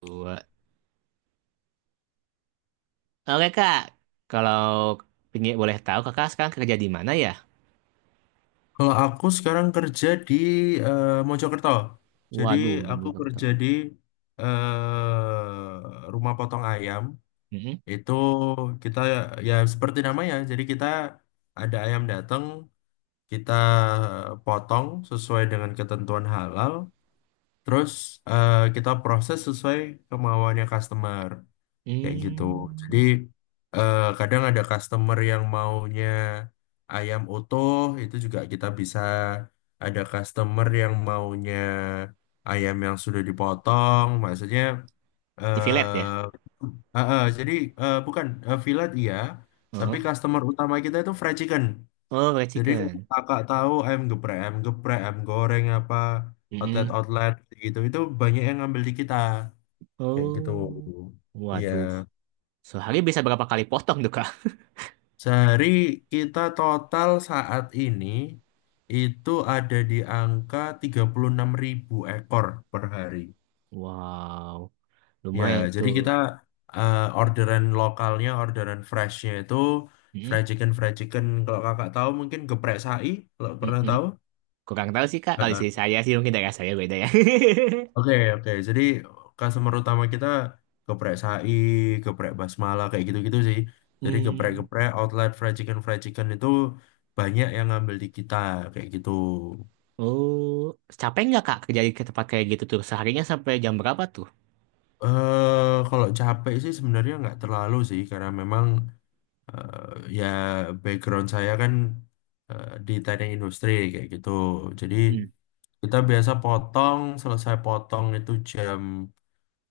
Dua. Oke kak, kalau pingin boleh tahu kakak sekarang kerja di mana ya? Kalau aku sekarang kerja di Mojokerto. Jadi Waduh, di aku mana kerja tahu? di rumah potong ayam. Mm-mm. Itu kita ya seperti namanya. Jadi kita ada ayam datang, kita potong sesuai dengan ketentuan halal. Terus kita proses sesuai kemauannya customer kayak gitu. Jadi Hmm. Kadang ada customer yang maunya ayam utuh itu juga kita bisa, ada customer yang maunya ayam yang sudah dipotong, maksudnya Di Villette ya? eh jadi bukan fillet iya, tapi Oh, customer utama kita itu fried chicken. oh fried Jadi kalau chicken. kakak tahu ayam geprek, ayam geprek, ayam goreng apa Mm-mm. outlet-outlet gitu itu banyak yang ngambil di kita kayak gitu. Oh, Iya. waduh. Sehari bisa berapa kali potong tuh kak? Sehari kita total saat ini itu ada di angka 36.000 ekor per hari. Wow, Ya, lumayan jadi tuh. kita orderan lokalnya, orderan freshnya itu Mm-mm. fried chicken, fried chicken. Kalau kakak tahu mungkin geprek sai, kalau pernah Mm-mm. tahu. Kurang tahu sih kak, kalau sih Heeh. saya sih mungkin daerah saya beda ya. Oke, oke. Jadi customer utama kita geprek sai, geprek basmala, kayak gitu-gitu sih. Jadi Hmm. geprek-geprek, outlet fried chicken itu banyak yang ngambil di kita, kayak gitu. Oh, capek nggak kak kerja di tempat kayak gitu tuh? Seharinya sampai jam berapa tuh? Kalau capek sih sebenarnya nggak terlalu sih karena memang ya background saya kan di teknik industri kayak gitu. Jadi Hmm. kita biasa potong, selesai potong itu jam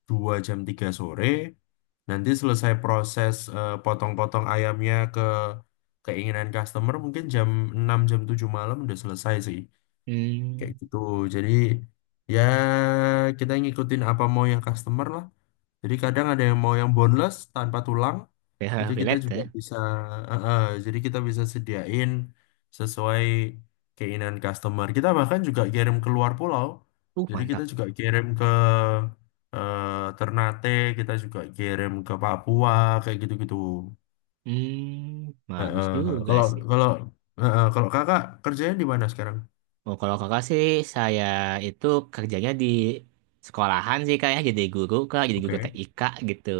2 jam 3 sore. Nanti selesai proses potong-potong ayamnya ke keinginan customer mungkin jam 6 jam 7 malam udah selesai sih, kayak Hmm. gitu. Jadi ya kita ngikutin apa mau yang customer lah. Jadi kadang ada yang mau yang boneless tanpa tulang, PH itu kita Villette juga ya. bisa. eh, eh, jadi kita bisa sediain sesuai keinginan customer, kita bahkan juga kirim keluar pulau. Jadi kita Mantap. juga kirim ke eh, Ternate, kita juga kirim ke Papua, kayak gitu-gitu. Hmm, bagus Eh. juga Kalau sih. kalau kalau kakak kerjanya di mana sekarang? Oh, kalau kakak sih, saya itu kerjanya di sekolahan sih kak ya, jadi guru kak, jadi guru Oke. TIK gitu.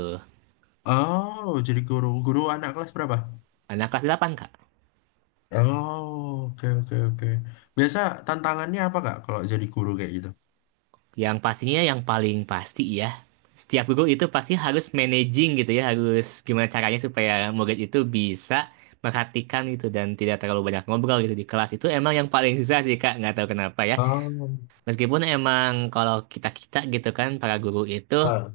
Oh, jadi guru. Guru anak kelas berapa? Anak kelas 8 kak. Oh, oke, oke, oke. Biasa tantangannya apa, Kak, kalau jadi guru kayak gitu? Yang pastinya yang paling pasti ya, setiap guru itu pasti harus managing gitu ya, harus gimana caranya supaya murid itu bisa perhatikan gitu dan tidak terlalu banyak ngobrol gitu di kelas itu emang yang paling susah sih kak, nggak tahu kenapa ya. Oh, Meskipun emang kalau kita-kita gitu kan, para guru itu ah.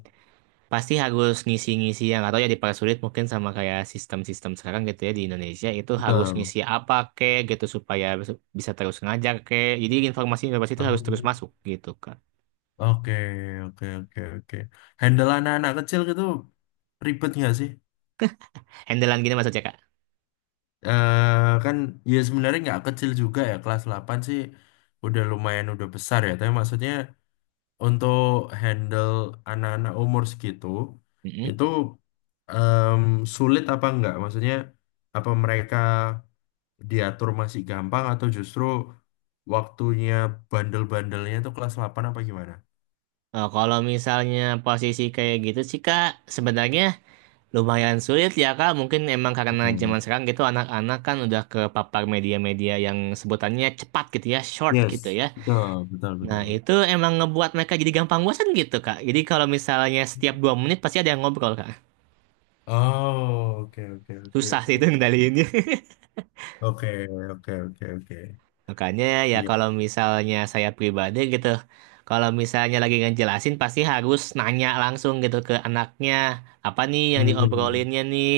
pasti harus ngisi-ngisi yang atau ya dipersulit mungkin sama kayak sistem-sistem sekarang gitu ya di Indonesia itu harus Betul. ngisi apa kek gitu supaya bisa terus ngajar kek jadi informasi-informasi itu harus terus Oh, masuk gitu kak. oke, oke, oke, oke. Handle anak-anak kecil gitu ribet nggak sih? Handlean gini maksudnya kak. Kan ya sebenarnya nggak kecil juga ya, kelas 8 sih udah lumayan udah besar ya, tapi maksudnya untuk handle anak-anak umur segitu Mm-mm. itu, em, sulit apa enggak? Maksudnya apa mereka diatur masih gampang atau justru waktunya bandel-bandelnya itu kelas 8 apa gimana? Oh, kalau misalnya posisi kayak gitu sih kak, sebenarnya lumayan sulit ya kak, mungkin emang karena Oke. zaman sekarang gitu anak-anak kan udah ke papar media-media yang sebutannya cepat gitu ya, short gitu Yes, ya. betul, betul, Nah, betul. itu emang ngebuat mereka jadi gampang bosan gitu, Kak. Jadi kalau misalnya setiap dua menit pasti ada yang ngobrol, Kak. Oh, oke, oke, oke, Susah sih itu oke. ngendaliinnya. Oke, oke, oke, oke. Makanya ya Iya. kalau misalnya saya pribadi gitu, kalau misalnya lagi ngejelasin pasti harus nanya langsung gitu ke anaknya, apa nih yang Hmm. diobrolinnya nih,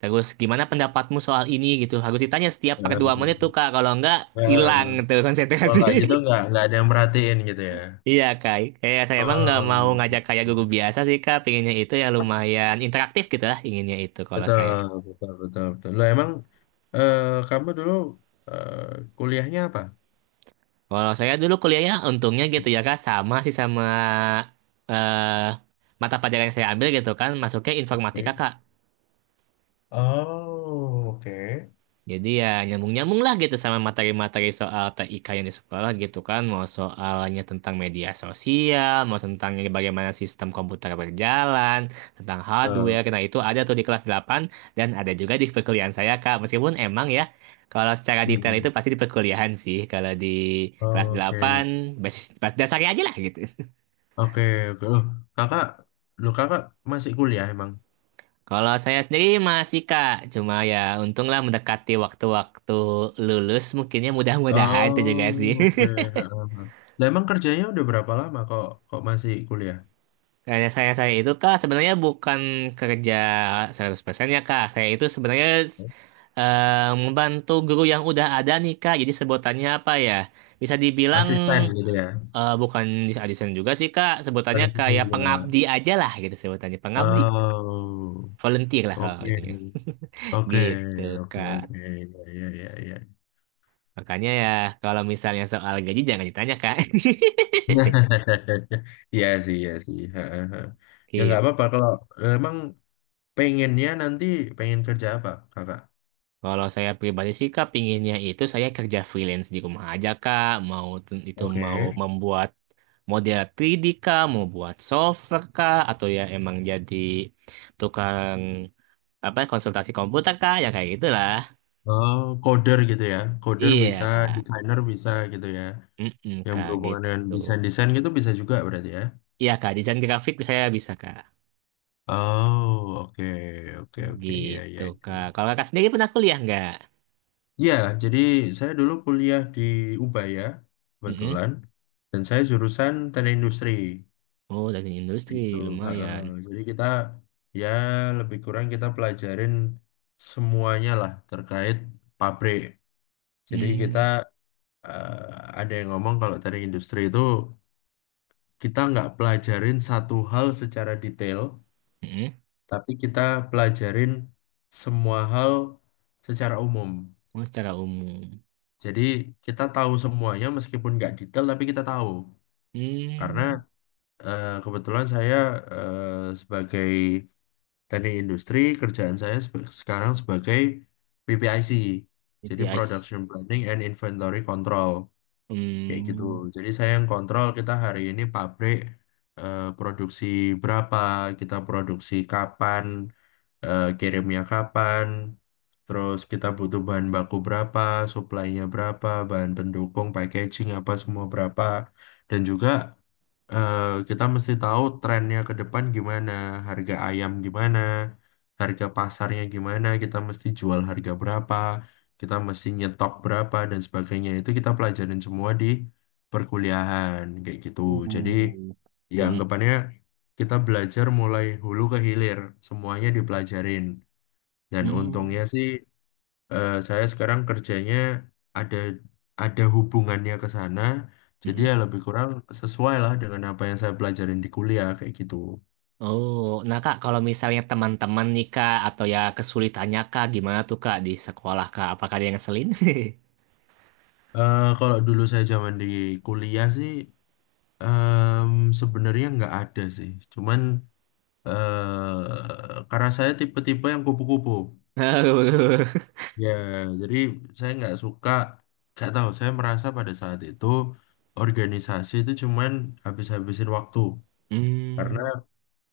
terus gimana pendapatmu soal ini gitu. Harus ditanya setiap Ya, per dua ya. menit tuh, Kak. Kalau enggak, Ya. hilang tuh Kalau konsentrasi. nggak gitu nggak ada yang merhatiin gitu ya. Iya kak, kayak saya emang nggak mau ngajak kayak guru biasa sih kak, pinginnya itu ya Oh. lumayan interaktif gitu lah inginnya itu kalau saya. Betul, betul, betul, betul. Loh, emang eh, kamu dulu eh, kuliahnya apa? Kalau saya dulu kuliahnya untungnya gitu ya kak, sama sih sama eh mata pelajaran yang saya ambil gitu kan, masuknya informatika Oke. kak. Oh, oke. Jadi ya nyambung-nyambung lah gitu sama materi-materi soal TIK yang di sekolah gitu kan. Mau soalnya tentang media sosial, mau tentang bagaimana sistem komputer berjalan, tentang Betul. hardware. Nah itu ada tuh di kelas 8 dan ada juga di perkuliahan saya Kak. Meskipun emang ya kalau secara detail itu Mm-mm. pasti di perkuliahan sih. Kalau di kelas Oh, oke, 8 dasarnya aja lah gitu. oke, oke. Kakak, loh kakak masih kuliah emang? Kalau saya sendiri masih Kak, cuma ya untunglah mendekati waktu-waktu lulus mungkinnya mudah-mudahan itu juga Oh, sih. oke. Ha, ha, ha. Lah, emang kerjanya udah berapa lama kok kok masih kuliah? Karya saya itu kak sebenarnya bukan kerja 100% ya kak. Saya itu sebenarnya eh, membantu guru yang udah ada nih kak. Jadi sebutannya apa ya? Bisa dibilang Asisten gitu ya? Bukan desain juga sih kak. Pada Sebutannya asisten kayak juga. pengabdi aja lah gitu sebutannya. Pengabdi. Oh, Volunteer lah kalau oke, itunya. oke, Gitu oke, kak. oke. Ya, ya, ya, ya. Makanya ya kalau misalnya soal gaji jangan ditanya kak. Iya sih, iya sih. Heeh, heeh. Ya nggak Gitu. apa-apa kalau emang pengennya nanti pengen kerja apa, Kakak? Kalau saya pribadi sih Kak, pinginnya itu saya kerja freelance di rumah aja Kak. Itu mau Oke. membuat model 3D Kak, mau buat software Kak, atau ya emang jadi tukang apa konsultasi komputer Kak, ya kayak gitulah. Oh, coder gitu ya. Coder bisa, Iya Kak, desainer bisa gitu ya. mm Yang Kak berhubungan dengan gitu. desain-desain gitu bisa juga berarti ya. Iya Kak, desain grafik saya bisa Kak. Oh, oke, oke, oke. Iya, Gitu iya. Kak. Iya. Kalau Kakak sendiri pernah kuliah nggak? Ya, jadi saya dulu kuliah di Ubaya, Mm-mm. kebetulan. Dan saya jurusan teknik industri, Oh, dari industri gitu. Heeh. lumayan. Jadi kita ya lebih kurang kita pelajarin semuanya lah terkait pabrik. Jadi kita Hmm, ada yang ngomong kalau dari industri itu kita nggak pelajarin satu hal secara detail, mm-mm. tapi kita pelajarin semua hal secara umum. Oh, secara umum. Jadi kita tahu semuanya meskipun nggak detail tapi kita tahu. Karena Hmm. Kebetulan saya sebagai Teknik industri, kerjaan saya sekarang sebagai PPIC, jadi API. Production Planning and Inventory Control, kayak gitu. Hmm. Jadi saya yang kontrol kita hari ini pabrik produksi berapa, kita produksi kapan, kirimnya kapan, terus kita butuh bahan baku berapa, supply-nya berapa, bahan pendukung, packaging apa semua berapa, dan juga eh, kita mesti tahu trennya ke depan gimana, harga ayam gimana, harga pasarnya gimana, kita mesti jual harga berapa, kita mesti nyetok berapa dan sebagainya. Itu kita pelajarin semua di perkuliahan kayak gitu. Jadi Uh. ya Hmm. anggapannya kita belajar mulai hulu ke hilir, semuanya dipelajarin. Dan untungnya Hmm. sih saya sekarang kerjanya ada ada hubungannya ke sana. Jadi ya Mm-mm. lebih kurang sesuai lah dengan apa yang saya pelajarin di kuliah kayak gitu. Oh, nah Kak, kalau misalnya teman-teman nih Kak, atau ya kesulitannya Kak, gimana tuh Kak di sekolah Kak? Apakah ada yang ngeselin? Kalau dulu saya zaman di kuliah sih, em, sebenarnya nggak ada sih. Cuman karena saya tipe-tipe yang kupu-kupu. Aduh. Ya, jadi saya nggak suka, nggak tahu. Saya merasa pada saat itu organisasi itu cuman habis-habisin waktu. Karena Hmm.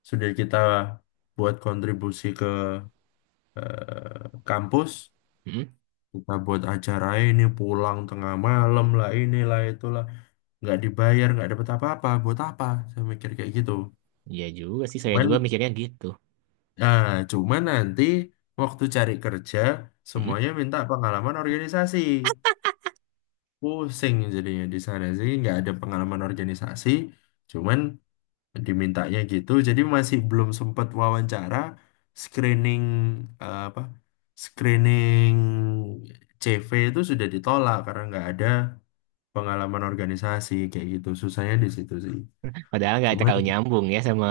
sudah kita buat kontribusi ke kampus, Hmm, mm. kita buat acara ini pulang tengah malam lah, inilah itulah, nggak dibayar nggak dapet apa-apa buat apa, saya mikir kayak gitu. Iya juga sih, saya Cuman juga mikirnya gitu. ah, cuman nanti waktu cari kerja Mm-mm. semuanya minta pengalaman organisasi, pusing jadinya di sana sih nggak ada pengalaman organisasi, cuman dimintanya gitu. Jadi masih belum sempat wawancara, screening, apa screening CV itu sudah ditolak karena nggak ada pengalaman organisasi, kayak gitu, susahnya di situ sih. Padahal nggak Cuman terlalu nyambung ya sama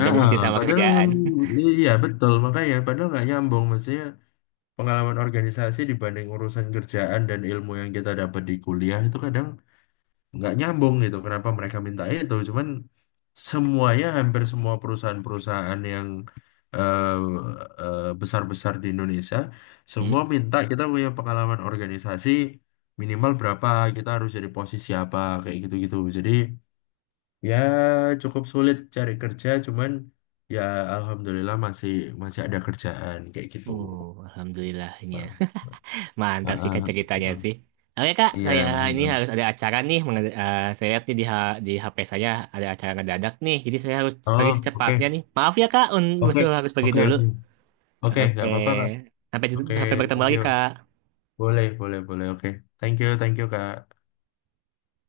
ah, ah, sama padahal, kerjaan. iya betul makanya padahal nggak nyambung, maksudnya pengalaman organisasi dibanding urusan kerjaan dan ilmu yang kita dapat di kuliah itu kadang nggak nyambung gitu, kenapa mereka minta itu. Cuman semuanya hampir semua perusahaan-perusahaan yang eh, besar-besar di Indonesia semua minta kita punya pengalaman organisasi, minimal berapa kita harus jadi posisi apa kayak gitu-gitu. Jadi ya cukup sulit cari kerja, cuman ya alhamdulillah masih masih ada kerjaan kayak gitu. Oh, alhamdulillahnya. Ah, ah, Mantap sih Kak ah, ceritanya ah. sih. Oke Kak, Iya saya ini harus ah. ada acara nih. Saya lihat nih di, di HP saya ada acara ngedadak nih. Jadi saya harus pergi Oh, oke, secepatnya nih. Maaf ya Kak, oke, harus pergi oke, dulu. oke. Oke, Oke. nggak apa-apa Kak. Sampai, Oke, Sampai bertemu thank lagi you. Kak. Boleh, boleh, boleh. Oke, thank you, thank you, Kak.